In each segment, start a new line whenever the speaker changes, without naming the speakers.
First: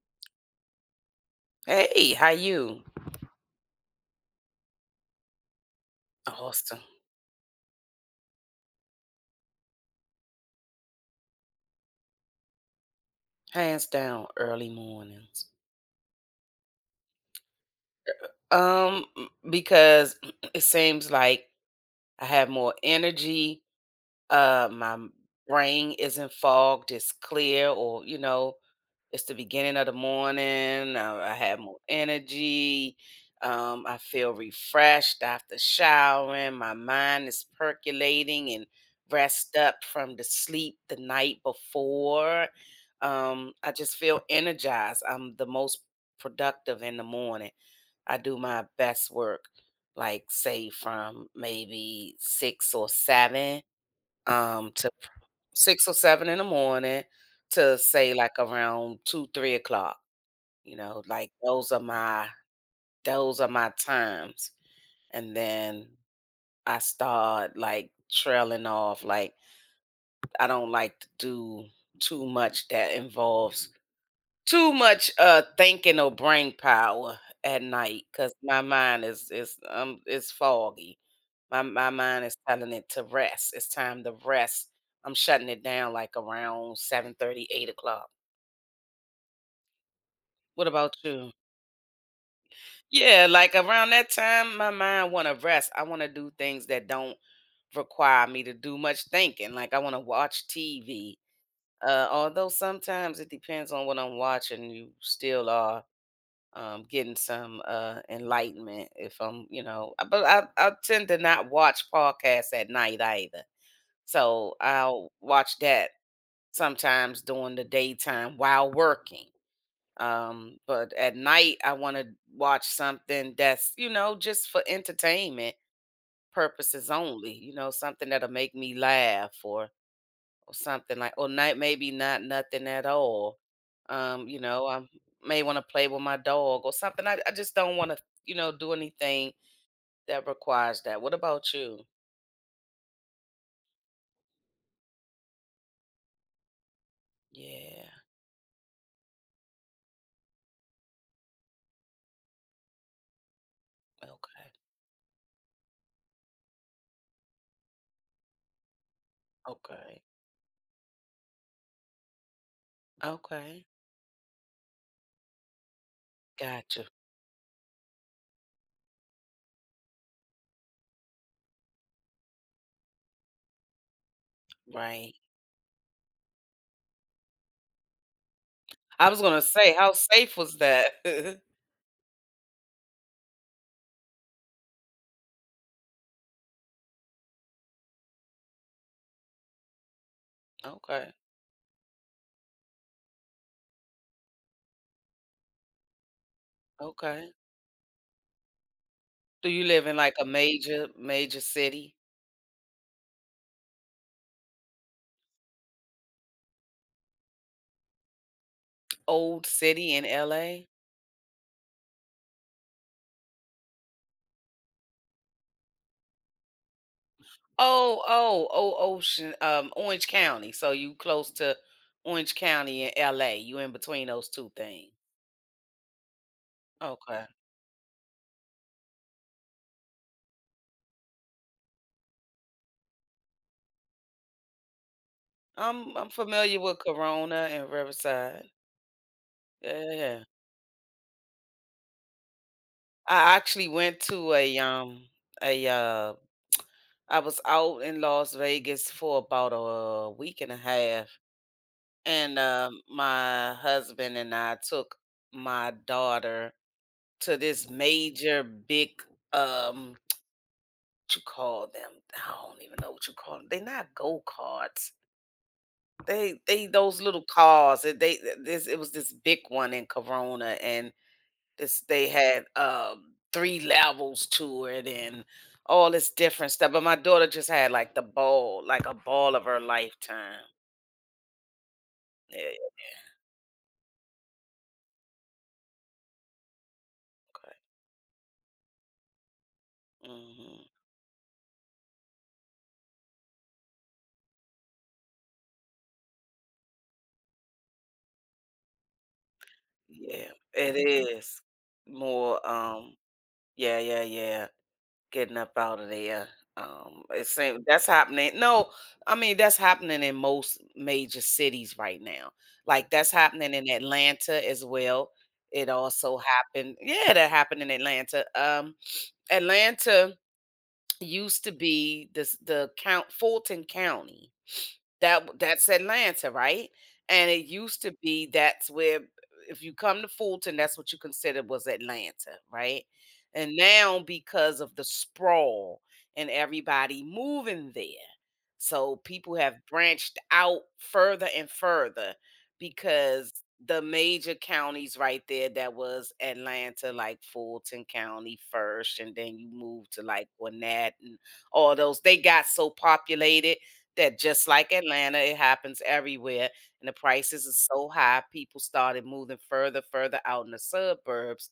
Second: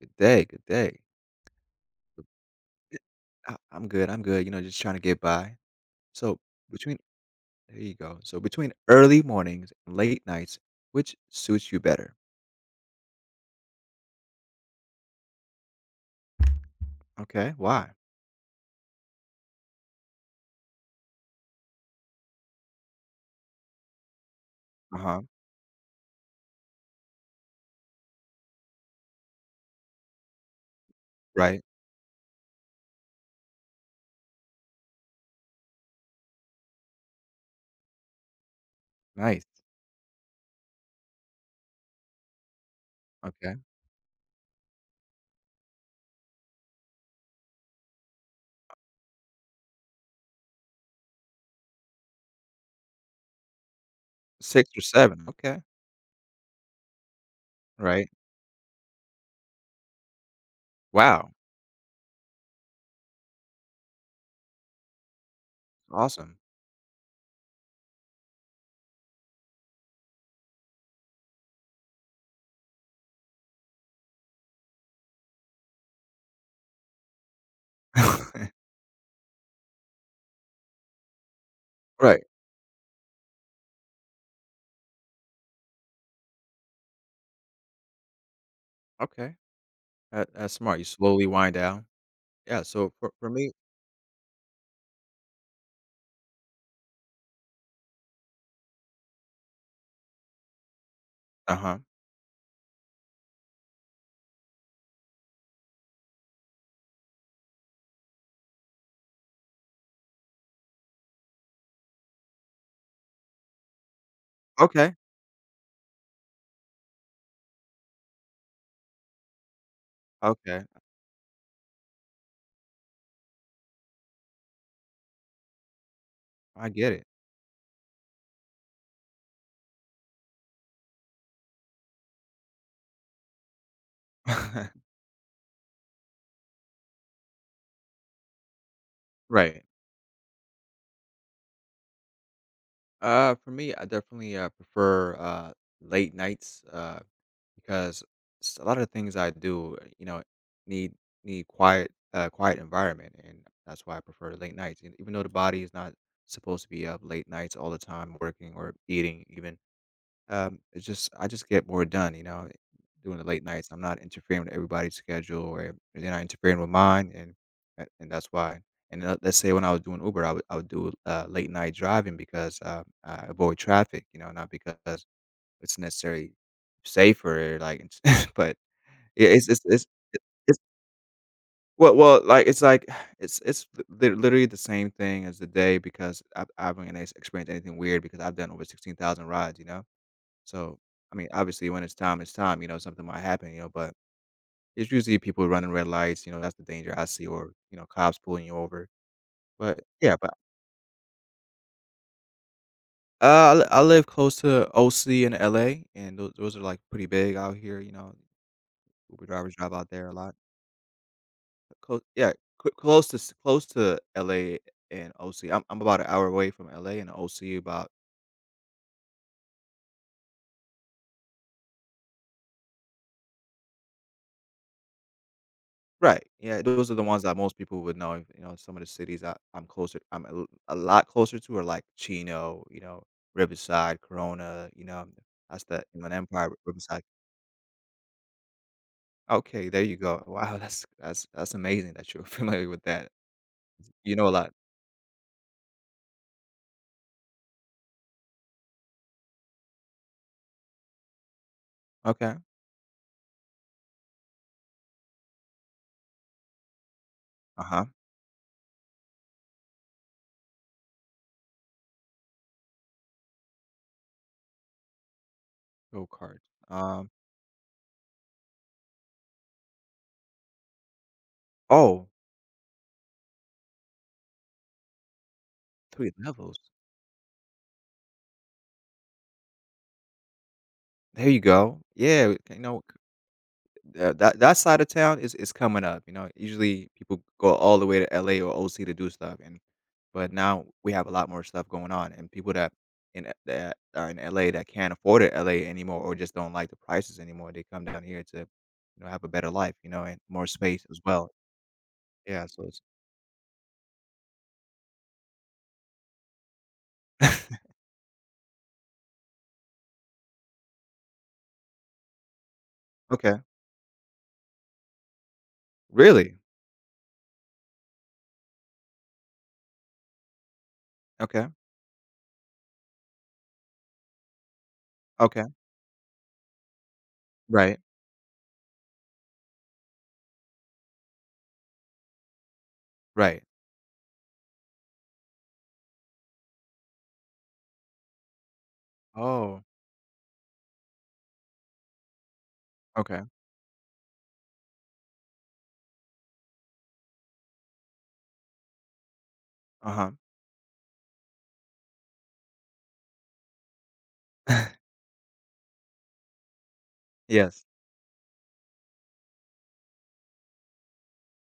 Good day, good day.
Hey, how you?
Eh, I'm good, I'm good, you know, just trying to get by. So,
Awesome.
between There you go. So, between early mornings and late nights, which suits you better?
Hands down, early mornings.
Okay, why?
Because it seems like I have more energy. Uh, my m-
Uh-huh,
brain isn't fogged; it's clear, or you know, it's the beginning of the morning. I have
right.
more energy. I feel refreshed after showering. My mind is percolating and
Nice,
rest up from the sleep the night before.
okay.
I just feel energized. I'm the most productive in the morning. I do my best work, like say from maybe six or seven
6 or
to f-
7, okay,
6 or 7 in the morning to
right.
say, like, around 2, 3 o'clock, you know, like,
Wow,
those are my times, and then
awesome.
I start, like, trailing off, like, I don't like to do too much that involves too much, thinking or brain power at night, cause my mind is is, um, is foggy. My
Right,
mind is telling it to rest. It's time to rest. I'm shutting it down like around 7:30, 8 o'clock.
okay. That's
What
smart, you
about
slowly
you?
wind down. Yeah, so for
Yeah,
for me
like around that time, my mind want to rest. I want to do things that don't require me to do much thinking. Like I want to watch TV.
uh-huh.
Although sometimes it depends on what I'm watching, you still are getting some enlightenment. If I'm, you know, but I tend to not watch podcasts at night either. So
Okay,
I'll watch that sometimes during the daytime while working.
okay,
But at night, I want to watch something that's, you know, just for entertainment
I
purposes
get it.
only, you know, something that'll make me laugh, or something like, or night, maybe not nothing at all. You know, I may want to play with my dog or something. I just don't want to, you know, do anything
Right.
that requires that. What about you?
For me, I definitely prefer late nights,
Yeah.
because a lot of things I do, you know, need need quiet, quiet environment, and that's why I prefer
Okay.
late nights. And even though the body is not supposed to be up late nights all the time, working or eating, even
Okay.
it's just I just get more done, you know, doing the late
Okay.
nights. I'm not interfering with everybody's schedule or they're not interfering with
Gotcha.
mine, and and that's why. And let's say when I was doing Uber, I would do late night driving because I avoid traffic, you know, not because
Right.
it's necessarily safer, like, but
I was
yeah,
gonna say, how safe was
it's
that?
like it's like it's it's literally the same thing as the day because I haven't experienced anything weird because I've done over 16,000 rides, you know. So,
Okay,
I mean, obviously, when it's time, it's time. You know, something might happen. You know, but it's usually people running red lights. You know, that's the danger I see,
okay.
or you know, cops pulling you over.
Do you
But
live in, like,
yeah,
a
but
major, major city?
I live close to OC and LA, and those are like pretty big out here. You know, Uber
Old
drivers drive out
city in
there a lot.
LA?
Close, yeah, close to LA and OC. I'm about an hour away from LA and OC, about
Oh, oh, oh, Ocean, Orange County, so you close to Orange County and LA, you in between those 2 things.
right. Yeah, those are the ones
Okay.
that most people would know. You know, some of the cities I'm closer, a lot closer to are like Chino, you know, Riverside, Corona. You know, that's the
I'm
Inland Empire,
familiar with
Riverside.
Corona and Riverside.
Okay,
Yeah,
there
yeah,
you go.
yeah.
Wow, that's amazing that you're familiar with that.
I actually went
You know a
to
lot.
a, a, uh I was out in Las Vegas for about a week and a half.
Okay.
And, my husband and I took my daughter to
Uh
this
huh.
major big, um what you call them? I don't even know what you call them. 'Em. They're not go-karts.
Go kart.
They those
Um.
little cars that they, this it was this big one in Corona, and this they
Oh,
had, 3 levels to it and all this
three
different
levels.
stuff, but my daughter just had, like, the ball, like a ball of her lifetime.
There you go. Yeah.
Yeah,
You know, yeah, that that side of town is coming up, you know? Usually people
okay.
go all the way to LA or OC to do stuff, and but now
Mhm.
we have a lot more stuff going on, and people that in a that are in LA that can't afford it LA anymore or just don't like the prices anymore, they come down here to, you know, have a better life, you know, and
Yeah,
more
it
space as well.
is more,
Yeah, so it's
yeah, yeah, yeah, getting up out of there, it seem that's happening, no, I mean, that's happening in most major cities right now, like, that's
okay.
happening in Atlanta as well, it also
Really?
happened yeah, that happened in Atlanta, Atlanta used
Okay,
to be this the count Fulton County, that
okay.
that's Atlanta, right? And it
Right,
used to be that's where if you come to Fulton, that's what you considered was Atlanta, right?
right.
And now because of the sprawl and everybody moving there, so people have
Oh,
branched out further and further
okay.
because the major counties right there that was Atlanta, like Fulton County first, and then you move to
Uh-huh.
like Gwinnett and all those, they got so populated that just like Atlanta, it happens everywhere, and the prices
Yes.
are so high, people started moving further, further out in the suburbs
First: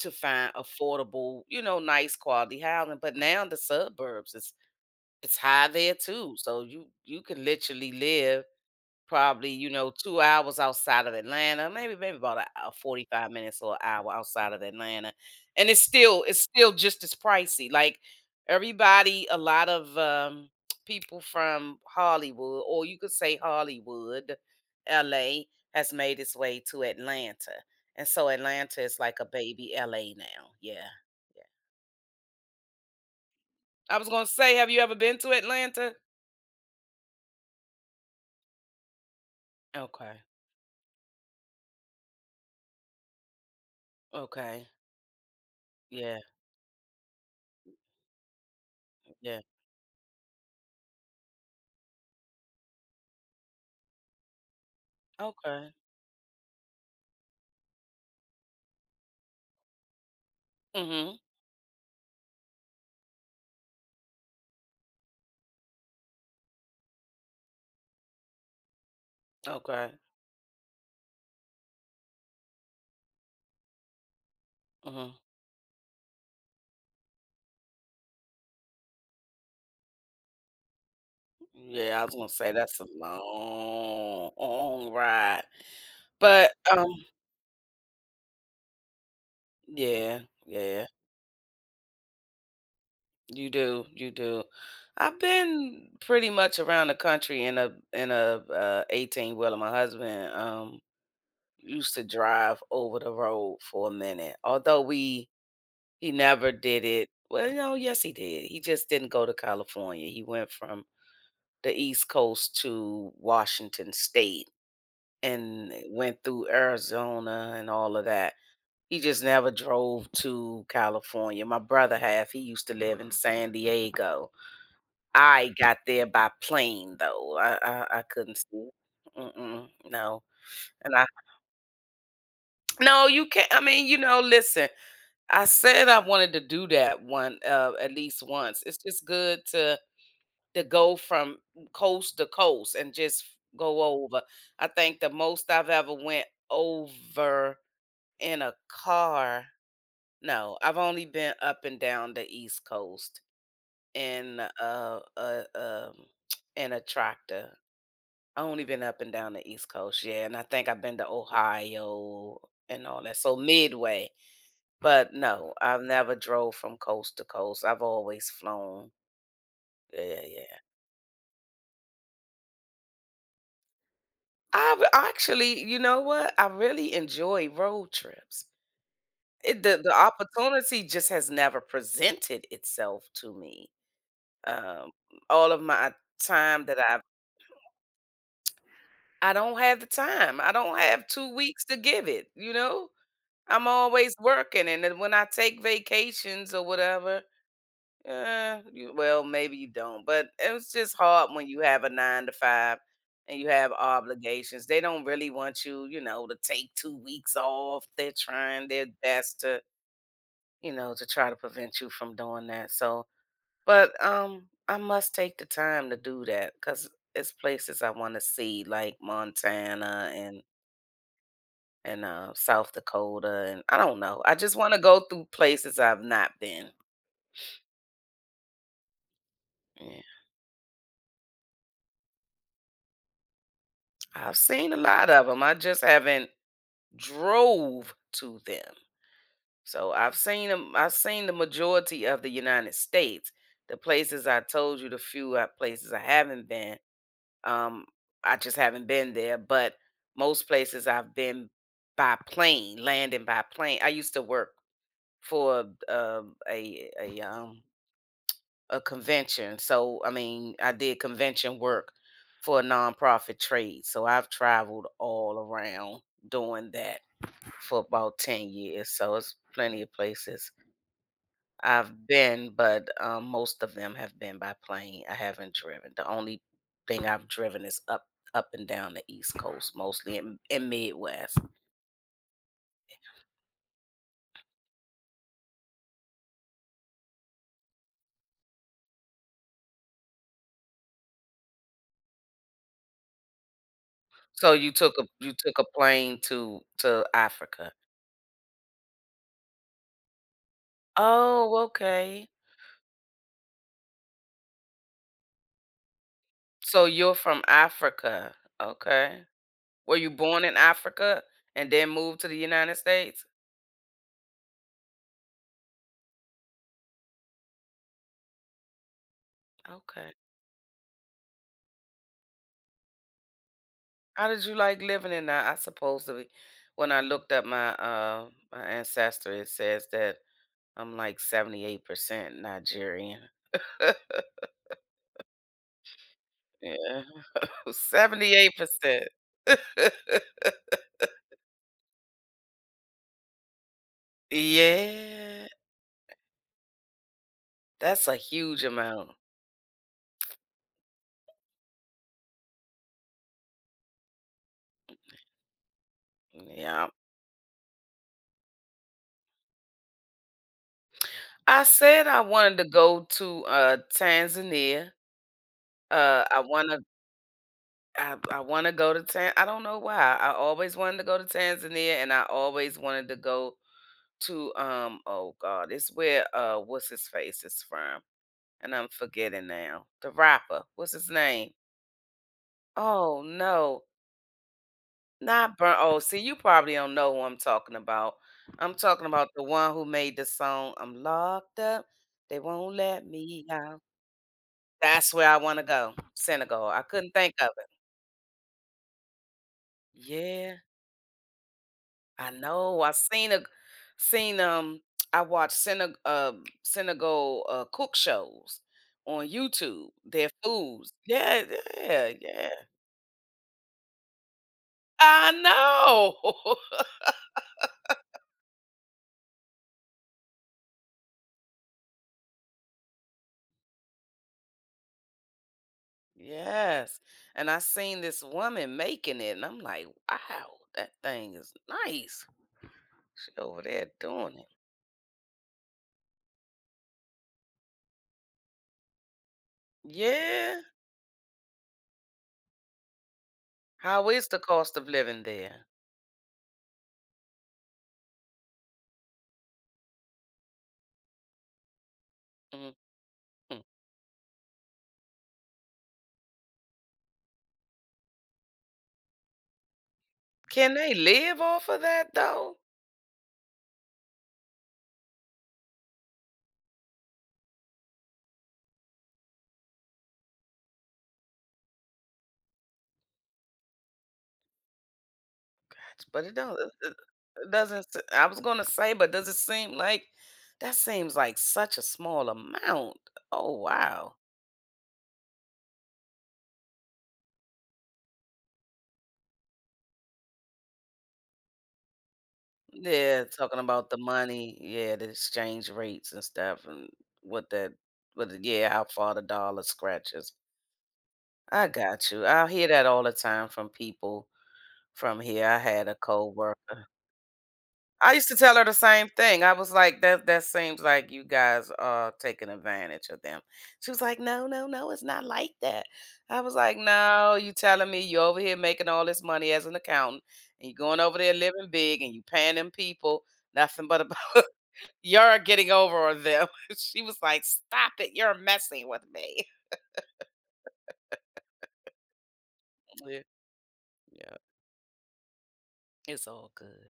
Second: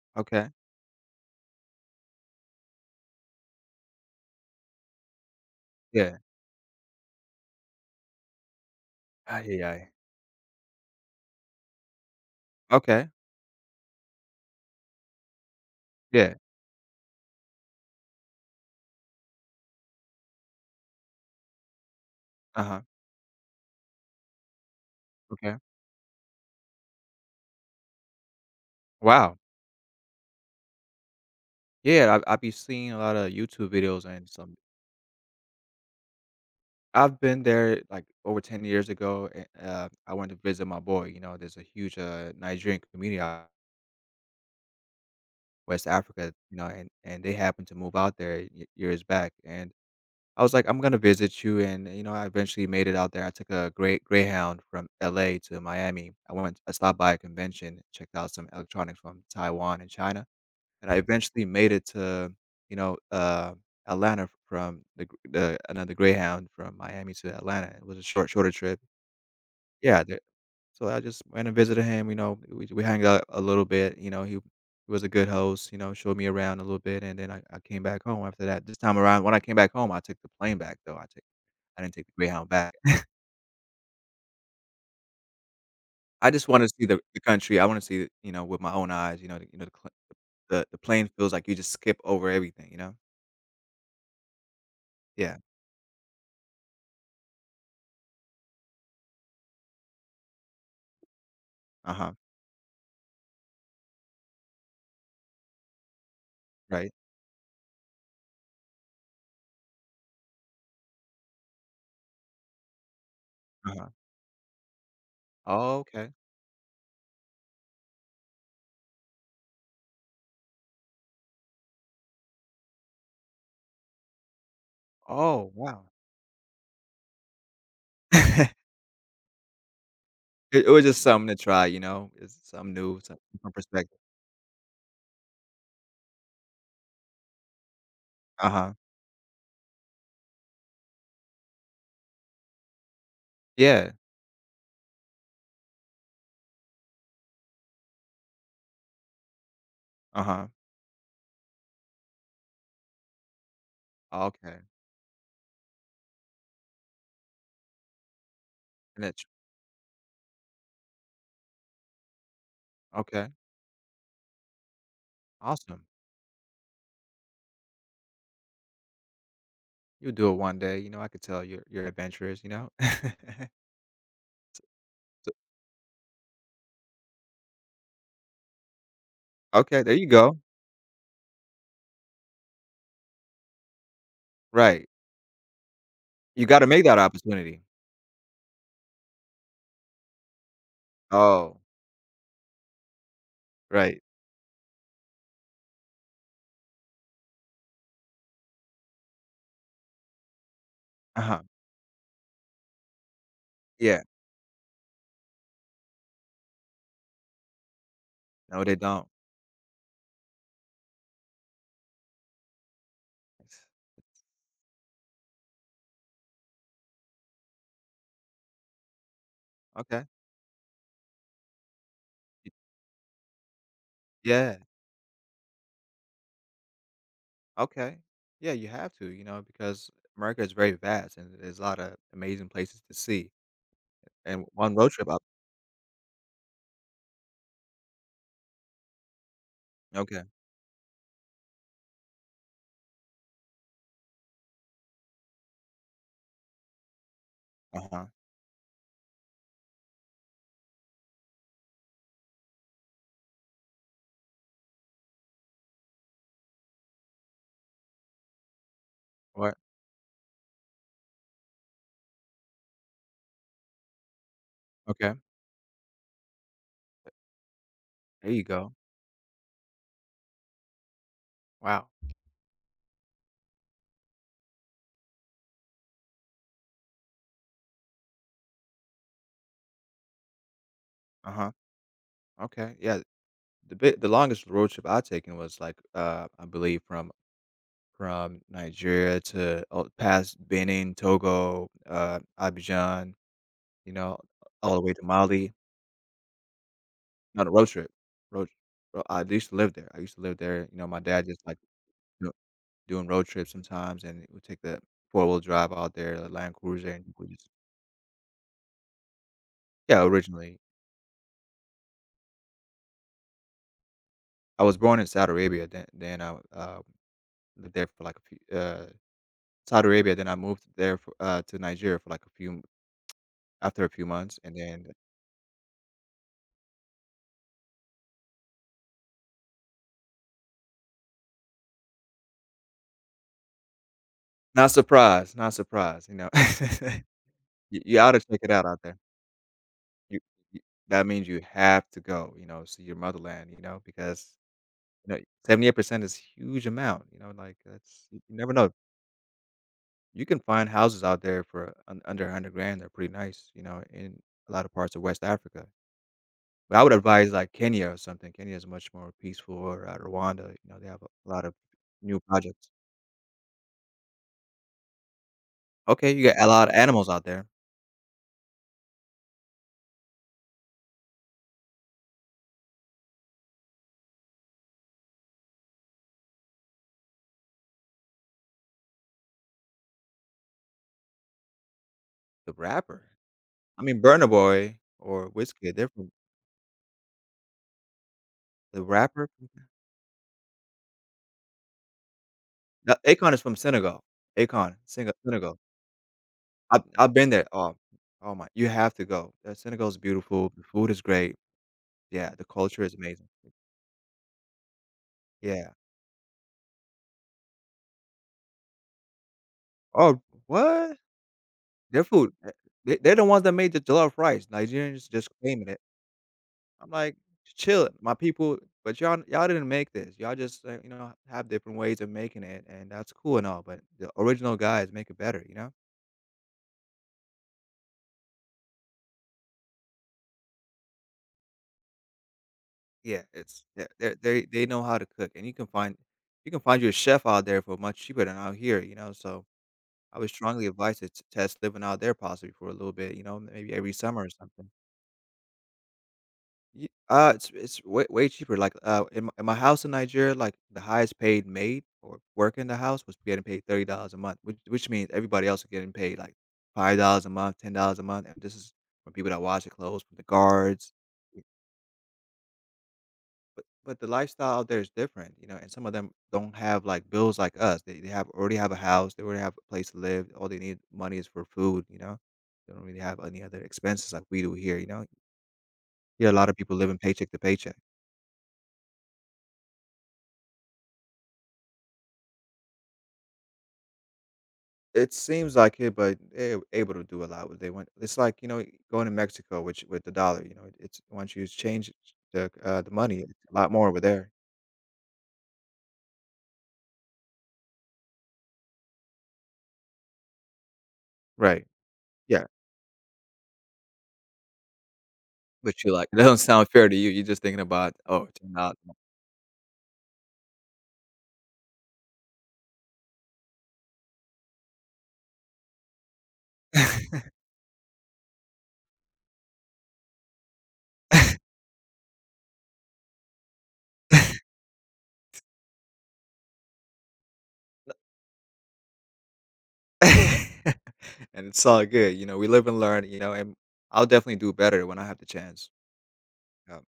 to
Okay.
find affordable, you know, nice quality housing, but now the suburbs, it's high there
Yeah.
too, so you can literally live
Ay,
probably,
yi,
you
yi.
know, 2 hours outside of Atlanta, maybe about a hou
Okay.
45 minutes or an hour outside of Atlanta, and it's still
Yeah.
it's still just as pricey, like, everybody a lot of, people from Hollywood,
Uh-huh.
or you could say Hollywood, LA,
Okay.
has made its way to Atlanta, and so Atlanta is like a
Wow.
baby LA now, yeah, yeah.
Yeah, I've been seeing a lot of YouTube
I
videos
was gonna
and
say,
some
have you ever been to Atlanta?
I've been there, like, over 10 years ago, and, I
Okay,
went to visit my boy, you know, there's a huge, Nigerian community out
okay,
West
yeah,
Africa, you know, and they happened to move out there y years back,
yeah,
and I was like, "I'm gonna visit you," and, you know, I eventually made it out there. I took a great Greyhound from LA to
okay,
Miami. I stopped by a convention, checked out some electronics from Taiwan and China, and I
mhm,
eventually made it to, you know, Atlanta, from the gr the another Greyhound from Miami to Atlanta. It was a shorter trip.
okay,
Yeah, the so I just went and visited him, you know, we hung out a little bit, you know, he was a
mhm.
good host, you know, showed me around a little bit, and then I came back home after that. This time around, when I came back home, I took the plane back, though. I took, I didn't
Yeah, I
take the
was gonna
Greyhound
say
back.
that's a long, long ride,
I just
but,
wanna see the country. I wanna see it, you know, with my own eyes, you know,
yeah,
the
yeah,
plane feels like you just skip over everything, you know?
you do, you do. I've
Yeah.
been pretty much around the country in a 18-wheeler. My husband, used to
Uh-huh.
drive over the road for a minute, although we he never did
Right.
it well, no, yes, he did. He just didn't go to California. He went from the East Coast to
Uh-huh.
Washington State and
Oh, okay.
went through Arizona and all of that. He just never drove to California. My brother half he used to live in San Diego. I
Oh,
got
wow.
there by plane though. I couldn't see. Mm-mm, no.
It was
And
just
I
something to try, you know? It's something new,
no,
some
you can't.
different
I mean, you
perspective.
know, listen, I said I wanted to do that one at least once.
Uh-huh.
It's just good to go from coast to coast and just go
Yeah.
over. I think the most I've ever went over in a car.
Uh-huh.
No, I've only been up and down the East Coast in
Okay.
a in a tractor. I only been up
And
and
that's
down the East Coast, yeah, and I think I've been to Ohio and all that,
okay.
so Midway. But no, I've
Awesome.
never drove from coast to coast. I've always flown.
You'll
Yeah,
do it
yeah.
one day, you know, I could tell you're adventurous, you know?
I've
So
actually, you know what? I really enjoy road trips. It,
okay,
the
there you go.
opportunity just has never presented itself to me.
Right.
Um, all of my
You
time
gotta
that
make that
I've,
opportunity.
I don't have the time. I don't have 2
Oh,
weeks to give it, you know? I'm
right.
always working, and then when I take vacations or whatever, you well, maybe you don't, but it's just hard
Uh-huh.
when you have a 9 to 5 and you have
Yeah.
obligations. They don't really want you, you know, to take 2 weeks off. They're
No,
trying
they
their
don't.
best to, you know, to try to prevent you from doing that, so but, I must take the time to do that because it's places I wanna see, like
Okay.
Montana and,
Y
South Dakota, and I don't know. I just
Yeah.
wanna go through places I've not been.
Okay. Yeah, you have to, you know, because
Yeah,
America is very vast and there's a lot of amazing places to see.
I've
And
seen
one
a
road trip
lot
up
of them. I just haven't drove to them. So I've
okay,
seen them. 'Em I've seen the majority of the United States. The places I told you, the few, places I haven't been, um,
uh-huh.
I just haven't been there, but most places I've been by plane, landing by plane. I used to work for, a
What?
convention. So, I mean, I did convention work for a nonprofit trade. So I've traveled
Okay,
all around doing that for about
there you
10
go,
years. So it's plenty of places
wow,
I've been, but most of them have been by plane. I haven't driven. The only thing I've driven is up and down the East Coast mostly in Midwest.
uh-huh, okay, yeah, the longest road trip I've taken was, like, I believe from Nigeria to all past Benin, Togo, Abidjan, you know,
so you
all the way
took
to
a you
Mali.
took a plane to
Not a road
Africa.
trip, road ro I used to live there, I used to live there, you know, my dad just, like,
Oh,
you
okay.
know, doing road trips sometimes, and we take the four-wheel drive out there, the Land
So
Cruiser, and
you're
we
from
just
Africa. Okay. Were
yeah,
you born in
originally
Africa and then moved to the United States?
I was born in Saudi Arabia, lived there for like a few, Saudi
Okay.
Arabia, then I moved to Nigeria for like a few, after a few
How
months,
did you
and
like
then
living in that? I supposedly, when I looked up my ancestry, it says that I'm like 78% Nigerian.
not surprised, not surprised, you know?
Yeah.
You ought to check it out out there.
78%.
You you that means you have to go, you know, see your motherland, you know, because, you know,
Yeah,
78% is huge amount, you know, like,
that's
that's
a
you you never
huge
know.
amount.
You can find houses out there for un under 100 grand, they're pretty nice, you know, in a lot of parts of West Africa. But I
Yeah.
would advise, like, Kenya or something. Kenya is much more peaceful, or, Rwanda, you know, they have a lot of
I said
new
I wanted to
projects.
go to Tanzania.
Okay,
Uh
you
I
got a lot
want
of
to
animals out there.
I wanna go to Tan, I don't know why. I always wanted to go to Tanzania, and I always wanted to go to, oh god, it's where, what's his face is from, and I'm forgetting now. The rapper, what's his name?
The rapper.
Oh,
I
no,
mean, Burna Boy or
not
Wizkid,
Burn,
they're
oh,
from
see, you probably don't know who I'm talking about. I'm
the
talking about
rapper
the one who made the song, "I'm locked up, they won't
no,
let
Akon is
me
from
out."
Senegal. Akon,
That's
Sena
where I
Senegal.
wanna go, Senegal. I couldn't
I've been
think
there.
of it.
Oh, oh my, you have to go. Senegal is beautiful,
Yeah.
the food is great.
I
Yeah, the
know.
culture
I
is amazing.
seen a seen I watch
Yeah.
Senegal cook shows on YouTube.
Oh,
Their foods.
what?
Yeah,
Their
yeah,
food,
yeah.
eh, they they're the ones that made the jollof rice. Nigerians just
I
claiming it.
know.
I'm like, "Chill, it, my people, but y'all didn't make this. Y'all just, you know, have different ways of making it, and that's cool and all, but the original guys make it better, you know?"
yes. And I seen this woman making it and I'm like, wow, that thing is nice.
Yeah,
She over
it's yeah,
there
they
doing
they
it.
they know how to cook, and you can find you a chef out there for much cheaper than out here, you know, so I would
Yeah.
strongly advise to t test living out there possibly for a little bit, you know, maybe every
How
summer
is
or
the
something.
cost of living there?
Ye It's way cheaper, like, in my house in Nigeria, like, the highest paid maid or worker in
Mhm.
the house was getting paid $30 a month, which means everybody else is getting paid, like, $5 a month, $10 a month, and this is from people that wash the clothes, from the
Can they
guards,
live
y
off of that though?
but the lifestyle out there is different, you know, and some of them don't have, like, bills like us, they have already have a house, they already have a place to live, all they need money is for food, you know? They don't really have any other expenses like we do here, you know?
But
Here, a
it
lot of
don't it
people
it
living paycheck to
it
paycheck.
doesn't s, I was gonna say, but does it seem like that seems like such a small amount. Oh, wow.
It seems like it, but they're able to do a lot what they want. It's like, you know, going to Mexico, which with the dollar, you know, it's once you change the money,
Yeah,
it's a
talking
lot more
about the
over there.
money, yeah, the exchange rates and stuff and what that what the yeah, how far the dollar scratches.
Right.
I got you.
Yeah.
I hear that all the time from people from here. I
But
had
you
a
like, "That don't sound
coworker
fair to you." You're just thinking about,
I
"Oh,
used to
it's
tell her the
not."
same thing. I was like, that that seems like you guys are taking advantage of them. She was like, no, no, no, it's not like that. I was like, no, you telling me you over here making all this money as an accountant and you're going over there living big and you paying them people nothing but about you're getting over on them. she was like, stop it, you're messing with me.
And it's all good, you know, we live and learn, you
Yeah,
know, and I'll
yeah.
definitely do better when I have the chance.
It's all
Yeah.
good.